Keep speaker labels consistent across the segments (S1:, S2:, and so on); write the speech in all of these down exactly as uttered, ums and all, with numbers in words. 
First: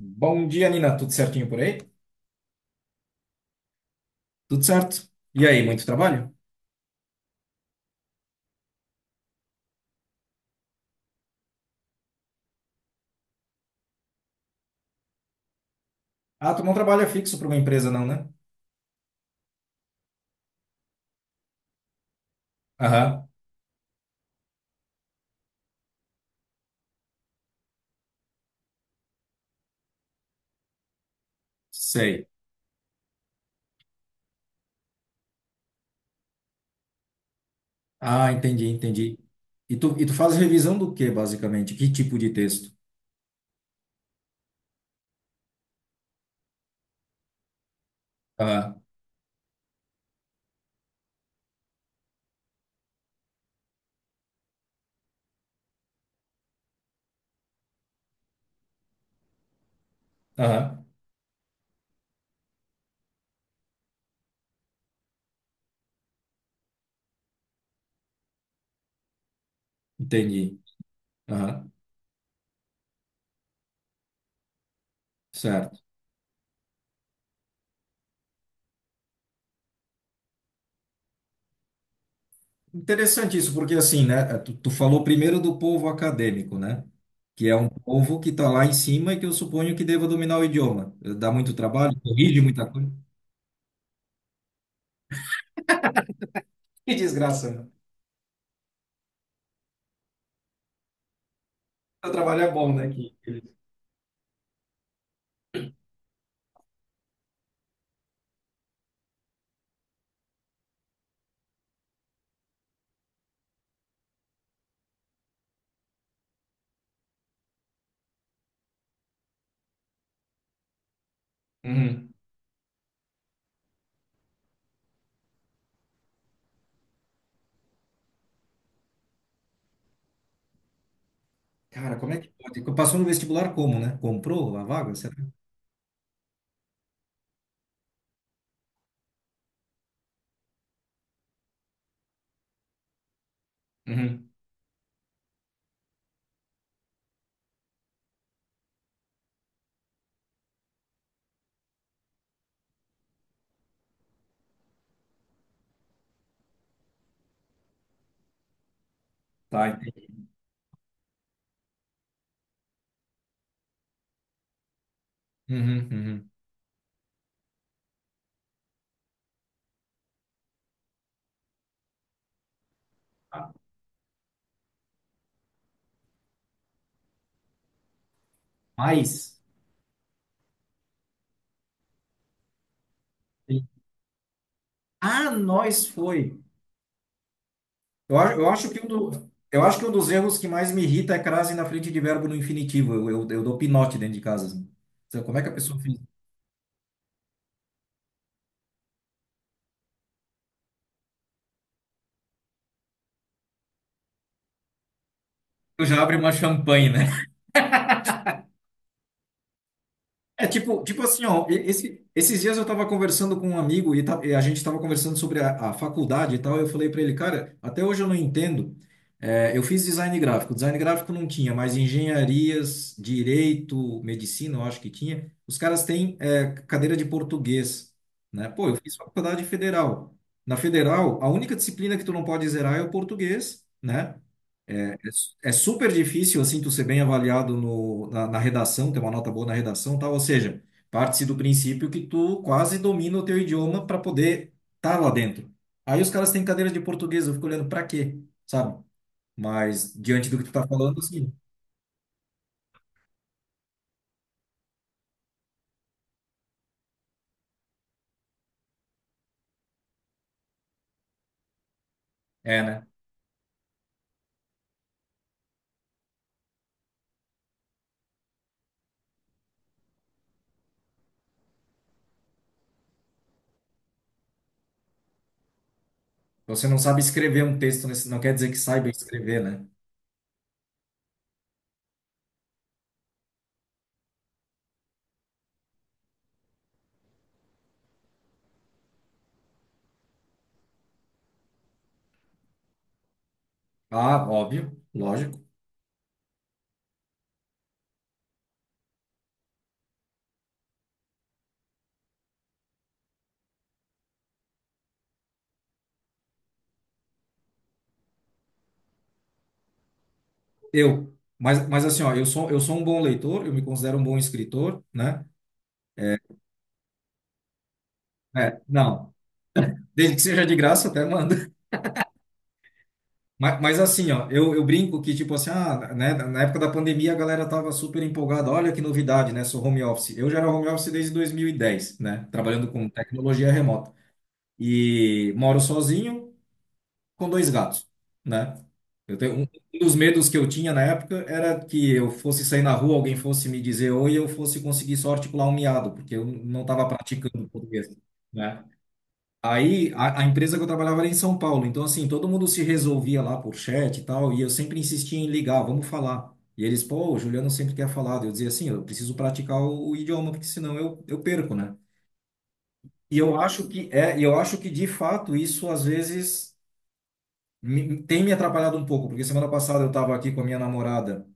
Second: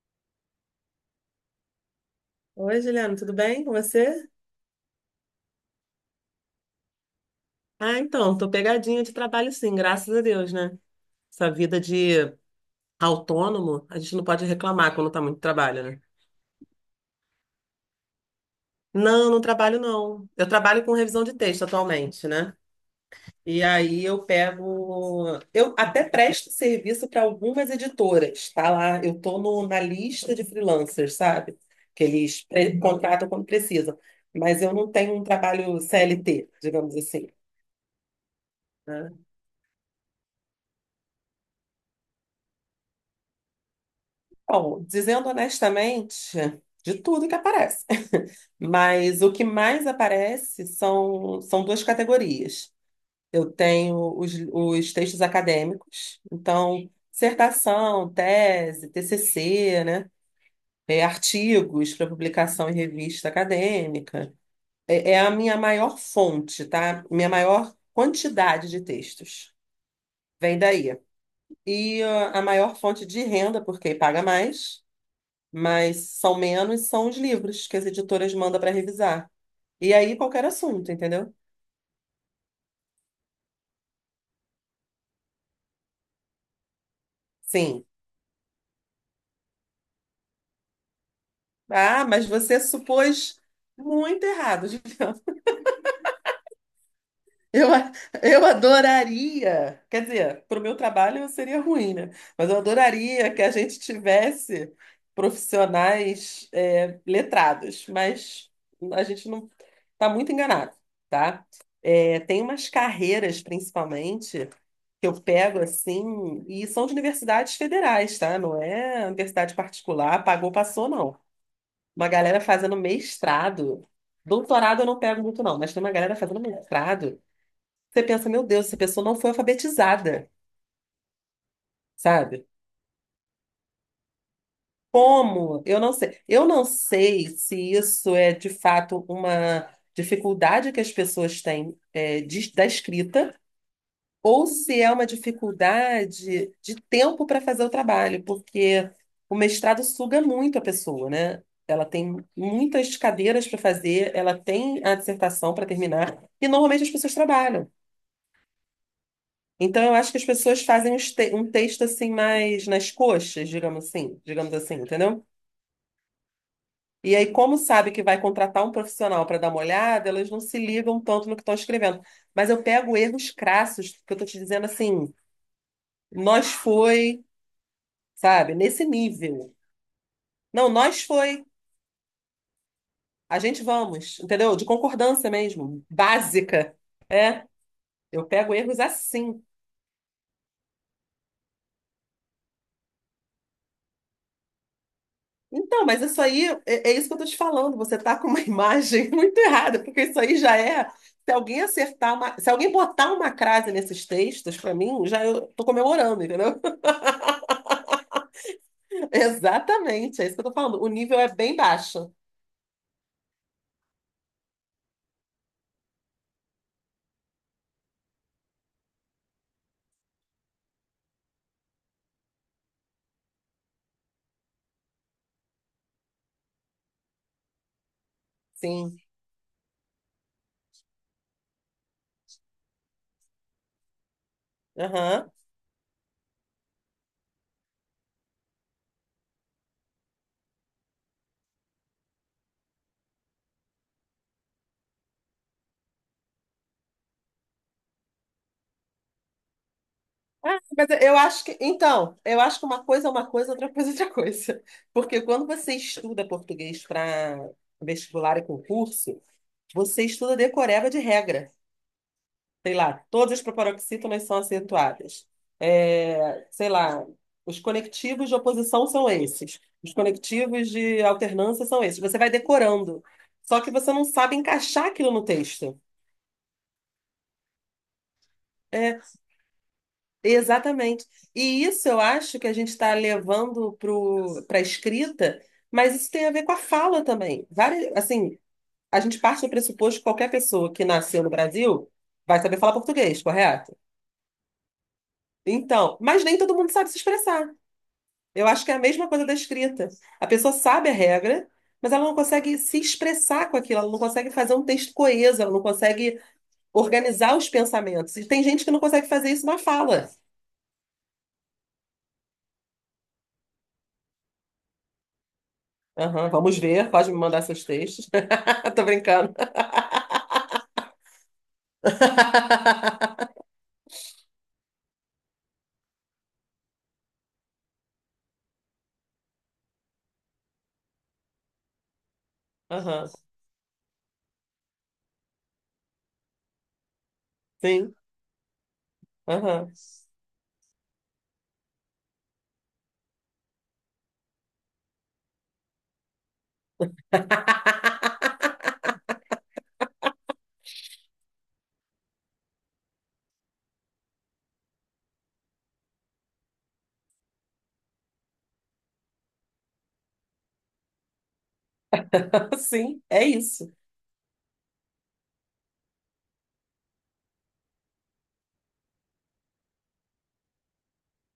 S1: Bom dia, Nina. Tudo certinho por aí?
S2: Oi, Juliana, tudo bem com você?
S1: Tudo certo. E aí, muito trabalho?
S2: Ah, então, tô pegadinha de trabalho, sim, graças a Deus, né? Essa vida de autônomo, a gente não pode reclamar quando tá muito trabalho, né?
S1: Ah, tu não trabalha fixo para uma empresa, não, né?
S2: Não, não trabalho, não. Eu trabalho com revisão de texto atualmente, né?
S1: Aham,
S2: E aí eu pego, eu até presto serviço para algumas editoras, tá, lá eu tô no- na lista de freelancers, sabe? Que
S1: sei.
S2: eles pre- contratam quando precisam, mas eu não tenho um trabalho C L T, digamos assim,
S1: Ah, entendi,
S2: né?
S1: entendi. E tu, e tu faz revisão do que, basicamente? Que tipo de texto?
S2: Bom, dizendo honestamente, de tudo que aparece.
S1: Ah,
S2: Mas o que mais aparece são, são duas categorias. Eu tenho os, os textos acadêmicos, então, dissertação, tese, T C C, né?
S1: aham,
S2: É, artigos para publicação em revista acadêmica. É, é a minha maior fonte, tá? Minha maior quantidade de textos.
S1: entendi.
S2: Vem daí.
S1: Aham,
S2: E ah, a maior fonte de renda, porque paga mais,
S1: certo.
S2: mas são menos, são os livros que as editoras mandam para revisar. E aí qualquer assunto, entendeu?
S1: Interessante isso, porque assim, né? é, Tu, tu falou primeiro do povo acadêmico, né? Que é um
S2: Sim.
S1: povo que está lá em cima e que eu suponho que deva dominar o idioma. Dá muito trabalho,
S2: Ah, mas
S1: corrige
S2: você
S1: muita coisa.
S2: supôs muito errado.
S1: Que desgraça, né?
S2: Eu, a- eu adoraria, quer dizer, para o meu trabalho seria ruim,
S1: O
S2: né?
S1: trabalho é
S2: Mas eu
S1: bom, né? que-
S2: adoraria que a gente tivesse profissionais é, letrados, mas a gente não tá muito enganado, tá? É, tem umas carreiras, principalmente, que eu pego assim, e são de universidades federais, tá? Não é universidade particular, pagou, passou, não. Uma
S1: Uhum.
S2: galera fazendo mestrado. Doutorado eu não pego muito, não, mas tem uma galera fazendo mestrado. Você pensa, meu Deus, essa pessoa não foi alfabetizada,
S1: Cara, como é que
S2: sabe?
S1: pode? Passou no vestibular como, né? Comprou a vaga? Será?
S2: Como? Eu não sei. Eu não sei se isso é de fato uma dificuldade que as pessoas têm, é, de- da escrita,
S1: Uhum.
S2: ou se é uma dificuldade de tempo para fazer o trabalho, porque o mestrado suga muito a pessoa, né? Ela tem muitas cadeiras para fazer, ela tem a dissertação para terminar, e normalmente as pessoas trabalham.
S1: Tá,
S2: Então, eu
S1: entendi.
S2: acho que as pessoas fazem uns te- um texto assim, mais nas coxas, digamos assim, digamos assim, entendeu?
S1: Uhum, uhum.
S2: E aí, como sabe que vai contratar um profissional para dar uma olhada, elas não se ligam tanto no que estão escrevendo. Mas eu pego erros crassos, que eu estou te dizendo, assim, nós foi. Sabe? Nesse
S1: Mas,
S2: nível. Não, nós foi. A gente vamos, entendeu? De
S1: ah,
S2: concordância mesmo,
S1: nós foi.
S2: básica.
S1: Eu,
S2: Eu
S1: a- eu
S2: pego
S1: acho
S2: erros
S1: que um do,
S2: assim.
S1: eu acho que um dos erros que mais me irrita é crase na frente de verbo no infinitivo. Eu, eu, eu dou pinote dentro de casa. Assim. Então, como é que a pessoa
S2: Então,
S1: fez?
S2: mas isso aí, é, é isso que eu tô te falando. Você tá com uma imagem muito errada, porque isso aí já é. Se alguém acertar uma, se alguém botar uma crase nesses textos, para mim, já eu tô
S1: Eu já abre
S2: comemorando,
S1: uma
S2: entendeu?
S1: champanhe, né?
S2: Exatamente, é isso que eu
S1: É
S2: tô falando.
S1: tipo,
S2: O
S1: tipo
S2: nível
S1: assim,
S2: é
S1: ó, e-
S2: bem
S1: esse-
S2: baixo.
S1: esses dias eu tava conversando com um amigo e, ta- e a gente tava conversando sobre a, a faculdade e tal. Eu falei para ele, cara, até hoje eu não entendo. É, eu fiz design gráfico, design gráfico não tinha, mas engenharias, direito, medicina, eu acho que tinha. Os caras têm é, cadeira de português, né? Pô, eu fiz
S2: Sim.
S1: faculdade federal. Na federal, a única disciplina que tu não pode zerar é o português, né? É
S2: Aham.
S1: é super difícil, assim, tu ser bem avaliado no, na, na redação, ter uma nota boa na redação, tá? Ou seja, parte-se do princípio que tu quase domina o teu idioma para poder estar lá dentro. Aí os caras têm cadeira de português, eu fico olhando pra quê, sabe? Mas diante do que tu
S2: Ah,
S1: tá
S2: mas
S1: falando,
S2: eu
S1: assim,
S2: acho que, então, eu acho que uma coisa é uma coisa, outra coisa é outra coisa. Porque quando você estuda português para vestibular e concurso, você estuda decoreba de regra.
S1: é,
S2: Sei
S1: né?
S2: lá, todas as proparoxítonas são acentuadas. É, sei lá, os conectivos de oposição são esses. Os conectivos de alternância são esses. Você vai decorando. Só que você não sabe encaixar aquilo no texto.
S1: Você não sabe escrever um texto, nesse, não quer dizer que saiba
S2: É,
S1: escrever, né?
S2: Exatamente. E isso eu acho que a gente está levando para a escrita, mas isso tem a ver com a fala também. Várias, assim, a gente parte do pressuposto que qualquer pessoa que nasceu no Brasil vai saber falar português, correto?
S1: Ah, óbvio, lógico.
S2: Então, mas nem todo mundo sabe se expressar. Eu acho que é a mesma coisa da escrita. A pessoa sabe a regra, mas ela não consegue se expressar com aquilo, ela não consegue fazer um texto coeso, ela não consegue organizar os pensamentos. E tem gente que não consegue fazer isso na fala.
S1: Eu. Mas, mas assim, ó, eu sou, eu sou um bom leitor, eu me considero um bom escritor, né?
S2: Aham, vamos ver, pode me mandar seus textos.
S1: É,
S2: Eu tô
S1: não.
S2: brincando.
S1: Desde que seja de graça, até mando. Mas, mas assim, ó, eu, eu brinco que, tipo assim, ah, né, na época da pandemia a galera tava super empolgada, olha que novidade, né, sou home office. Eu já era home office desde dois mil e dez, né, trabalhando com
S2: Aham.
S1: tecnologia remota. E moro sozinho com dois gatos,
S2: Sim.
S1: né? Eu tenho, um
S2: Aham.
S1: um dos medos que eu tinha na época era que eu fosse sair na rua, alguém fosse me dizer oi, e eu fosse conseguir só articular um miado, porque eu não estava praticando português, né? Aí a, a empresa que eu trabalhava era em São Paulo, então assim, todo mundo se resolvia lá por chat e tal, e eu sempre insistia em ligar, vamos falar. E eles, pô, o Juliano sempre quer falar. Daí eu dizia assim, eu preciso praticar o, o idioma, porque senão eu, eu perco, né?
S2: Sim,
S1: E
S2: é
S1: eu acho
S2: isso.
S1: que é, e eu acho que de fato isso às vezes me- tem me atrapalhado um pouco, porque semana passada eu estava aqui com a minha namorada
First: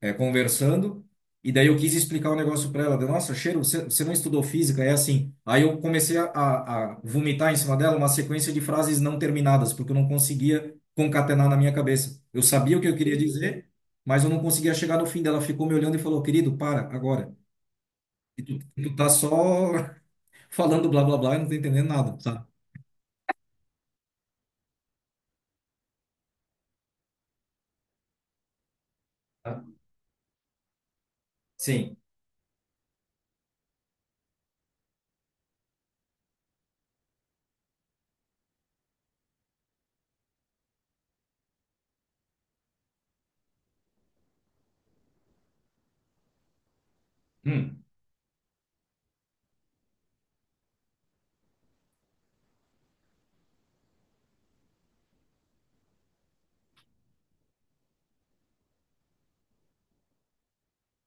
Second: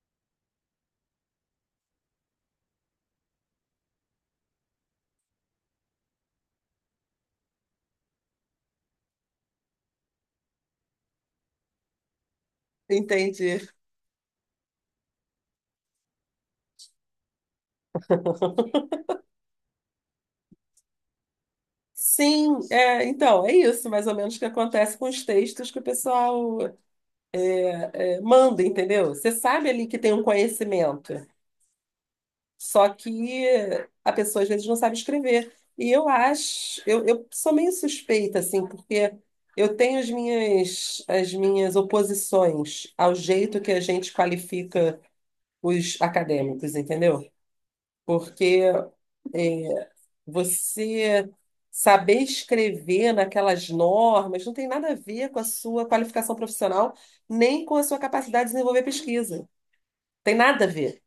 S1: é, conversando, e daí eu quis explicar o negócio para ela. Deu, nossa, cheiro, você, você não estudou física? É assim. Aí eu comecei a, a, a vomitar em cima dela uma sequência de frases não terminadas, porque eu não conseguia concatenar na minha cabeça. Eu sabia o que eu queria
S2: Entendi.
S1: dizer, mas eu não conseguia chegar no fim dela. Ela ficou me olhando e falou, querido, para, agora. E tu, tu tá só falando blá blá blá e não tá entendendo nada, sabe?
S2: Sim, é, então, é isso mais ou menos que acontece com os textos que o pessoal é, manda, entendeu? Você sabe ali que tem um conhecimento,
S1: Sim.
S2: só que a pessoa às vezes não sabe escrever. E eu acho, eu, eu sou meio suspeita, assim, porque eu tenho as minhas, as minhas oposições ao jeito que a gente qualifica os acadêmicos, entendeu?
S1: Hum.
S2: Porque é, você saber escrever naquelas normas não tem nada a ver com a sua qualificação profissional, nem com a sua capacidade de desenvolver pesquisa. Tem nada a ver.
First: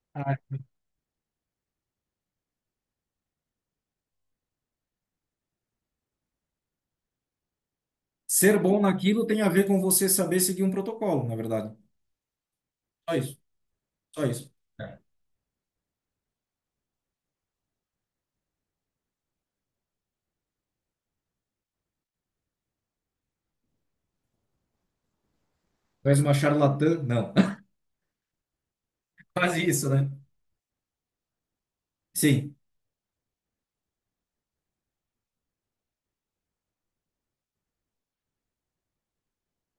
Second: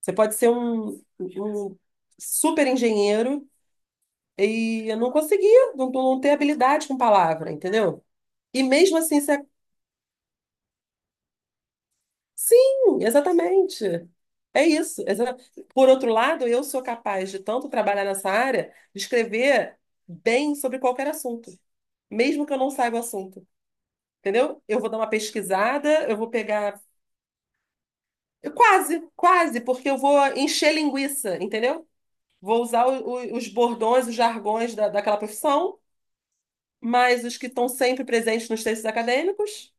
S2: Você pode
S1: Ah,
S2: ser um, um super engenheiro e não conseguir, não, não ter habilidade com palavra, entendeu?
S1: ser
S2: E
S1: bom
S2: mesmo assim
S1: naquilo tem
S2: ser,
S1: a ver com você saber seguir um protocolo, na verdade.
S2: sim,
S1: Só isso,
S2: exatamente.
S1: só isso.
S2: É isso. exa- Por outro lado, eu sou capaz de tanto trabalhar nessa área, de escrever bem sobre qualquer assunto, mesmo que eu não saiba o assunto. Entendeu? Eu vou dar uma pesquisada, eu
S1: Faz
S2: vou
S1: uma
S2: pegar.
S1: charlatã? Não.
S2: Eu Quase, quase,
S1: Quase isso,
S2: porque eu
S1: né?
S2: vou encher linguiça, entendeu?
S1: Sim.
S2: Vou usar o- o- os bordões, os jargões da, daquela profissão, mas os que estão sempre presentes nos textos acadêmicos,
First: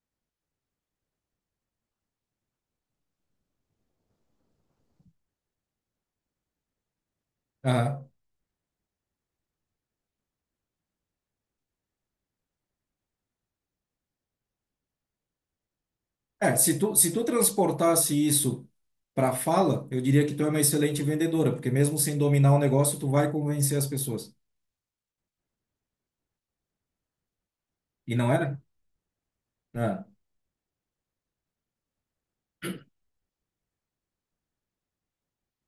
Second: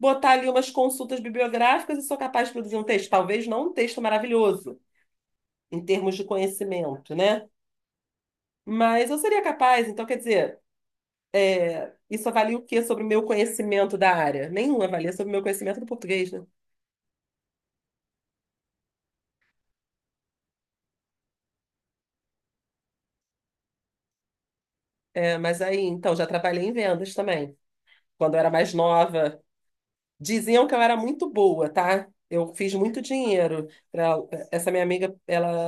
S2: botar ali umas consultas bibliográficas e sou capaz de produzir um texto. Talvez não um texto maravilhoso em termos de conhecimento, né?
S1: Aham.
S2: Mas eu seria capaz, então, quer dizer, isso avalia o quê sobre o meu conhecimento da área? Nenhum avalia sobre o meu conhecimento do português, né?
S1: É, se tu, se tu transportasse isso para fala, eu diria que tu é uma excelente vendedora, porque mesmo sem dominar o negócio, tu vai convencer as pessoas.
S2: É, mas aí, então, já trabalhei em vendas também.
S1: E não
S2: Quando eu era
S1: era?
S2: mais nova,
S1: Ah,
S2: diziam que eu era muito boa, tá? Eu fiz muito dinheiro. pra- Essa minha amiga, ela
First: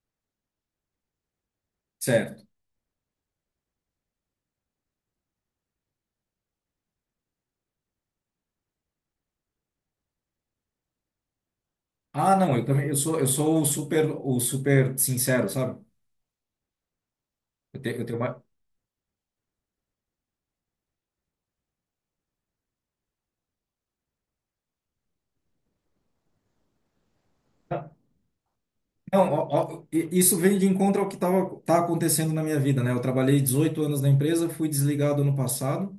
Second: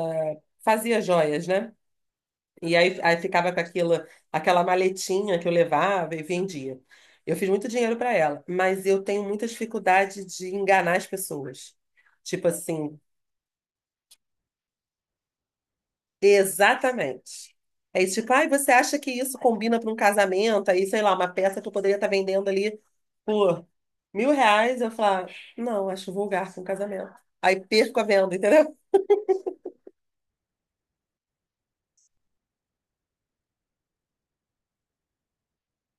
S2: fazia joias, né?
S1: certo.
S2: E aí, aí ficava com aquela, aquela maletinha que eu levava e vendia. Eu fiz muito dinheiro para ela, mas eu tenho muita dificuldade de enganar as pessoas.
S1: Ah,
S2: Tipo
S1: não, eu também, eu
S2: assim,
S1: sou, eu sou o super, o super sincero, sabe?
S2: exatamente.
S1: Eu, te, eu
S2: Aí,
S1: tenho
S2: tipo,
S1: uma...
S2: ai, você acha que isso combina para um casamento? Aí, sei lá, uma peça que eu poderia estar vendendo ali por mil reais, eu falo não, acho vulgar para um casamento. Aí perco a venda, entendeu?
S1: Não, ó, ó, i- isso vem de encontro ao que tava, tá acontecendo na minha vida, né? Eu trabalhei dezoito anos na empresa, fui desligado ano passado,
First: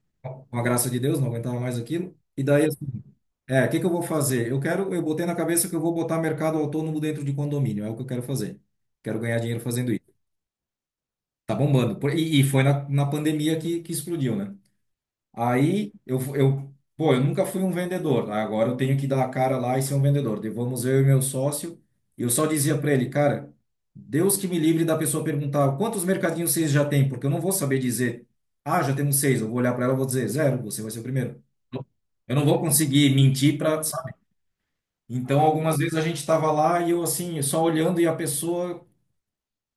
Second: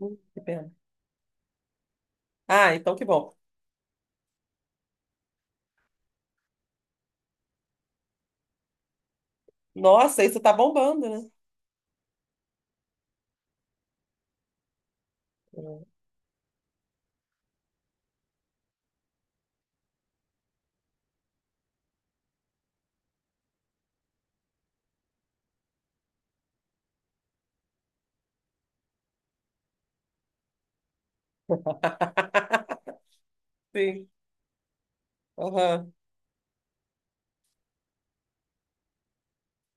S2: Hum, Que
S1: com a
S2: pena.
S1: graça de Deus, não aguentava mais aquilo. E daí
S2: Ah, então que bom.
S1: é, o que que eu vou fazer? Eu quero, eu botei na cabeça que eu vou botar mercado autônomo dentro de condomínio, é o que eu quero fazer. Quero ganhar dinheiro fazendo isso.
S2: Nossa, isso tá bombando, né?
S1: Tá bombando. Por- E, e foi na, na pandemia que, que explodiu, né?
S2: Hum.
S1: Aí eu, fu- eu, pô, eu nunca fui um vendedor. Né? Agora eu tenho que dar a cara lá e ser um vendedor. Daí vamos eu e meu sócio. E eu só dizia para ele, cara, Deus que me livre da pessoa perguntar quantos mercadinhos vocês já têm, porque eu não vou saber dizer, ah, já temos seis. Eu vou olhar para ela e vou dizer zero, você vai ser o primeiro. Eu não vou conseguir mentir para.
S2: Sim.
S1: Então, algumas
S2: Aham.
S1: vezes a gente estava lá e eu assim, só olhando e a pessoa,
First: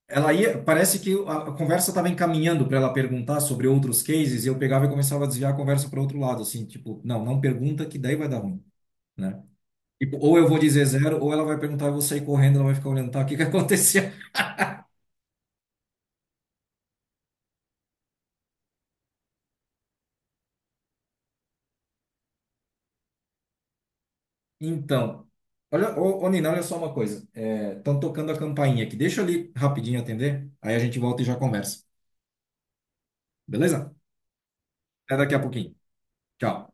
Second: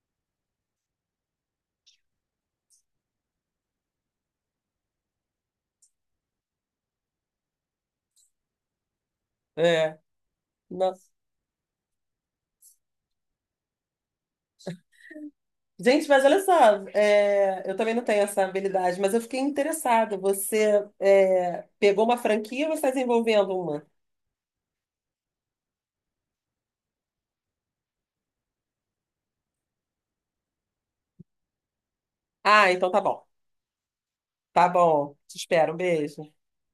S1: ela ia, parece que a a conversa estava encaminhando para ela perguntar sobre outros cases, e eu pegava e começava a desviar a conversa para outro lado, assim, tipo, não, não pergunta que daí vai dar ruim, né?
S2: É.
S1: Tipo, ou eu vou dizer
S2: Não.
S1: zero, ou ela vai perguntar, eu vou sair correndo, ela vai ficar olhando, tá, o que que aconteceu?
S2: Gente, mas olha só, é, eu também não tenho essa habilidade, mas eu fiquei interessada. Você é, pegou uma franquia ou você está desenvolvendo uma?
S1: Então, olha, ô, ô Nina, olha só uma coisa, estão tocando a campainha aqui, deixa eu ali rapidinho atender, aí a gente volta e já conversa,
S2: Ah, então tá bom.
S1: beleza?
S2: Tá bom.
S1: Até daqui
S2: Te
S1: a
S2: espero.
S1: pouquinho.
S2: Um beijo.
S1: Tchau.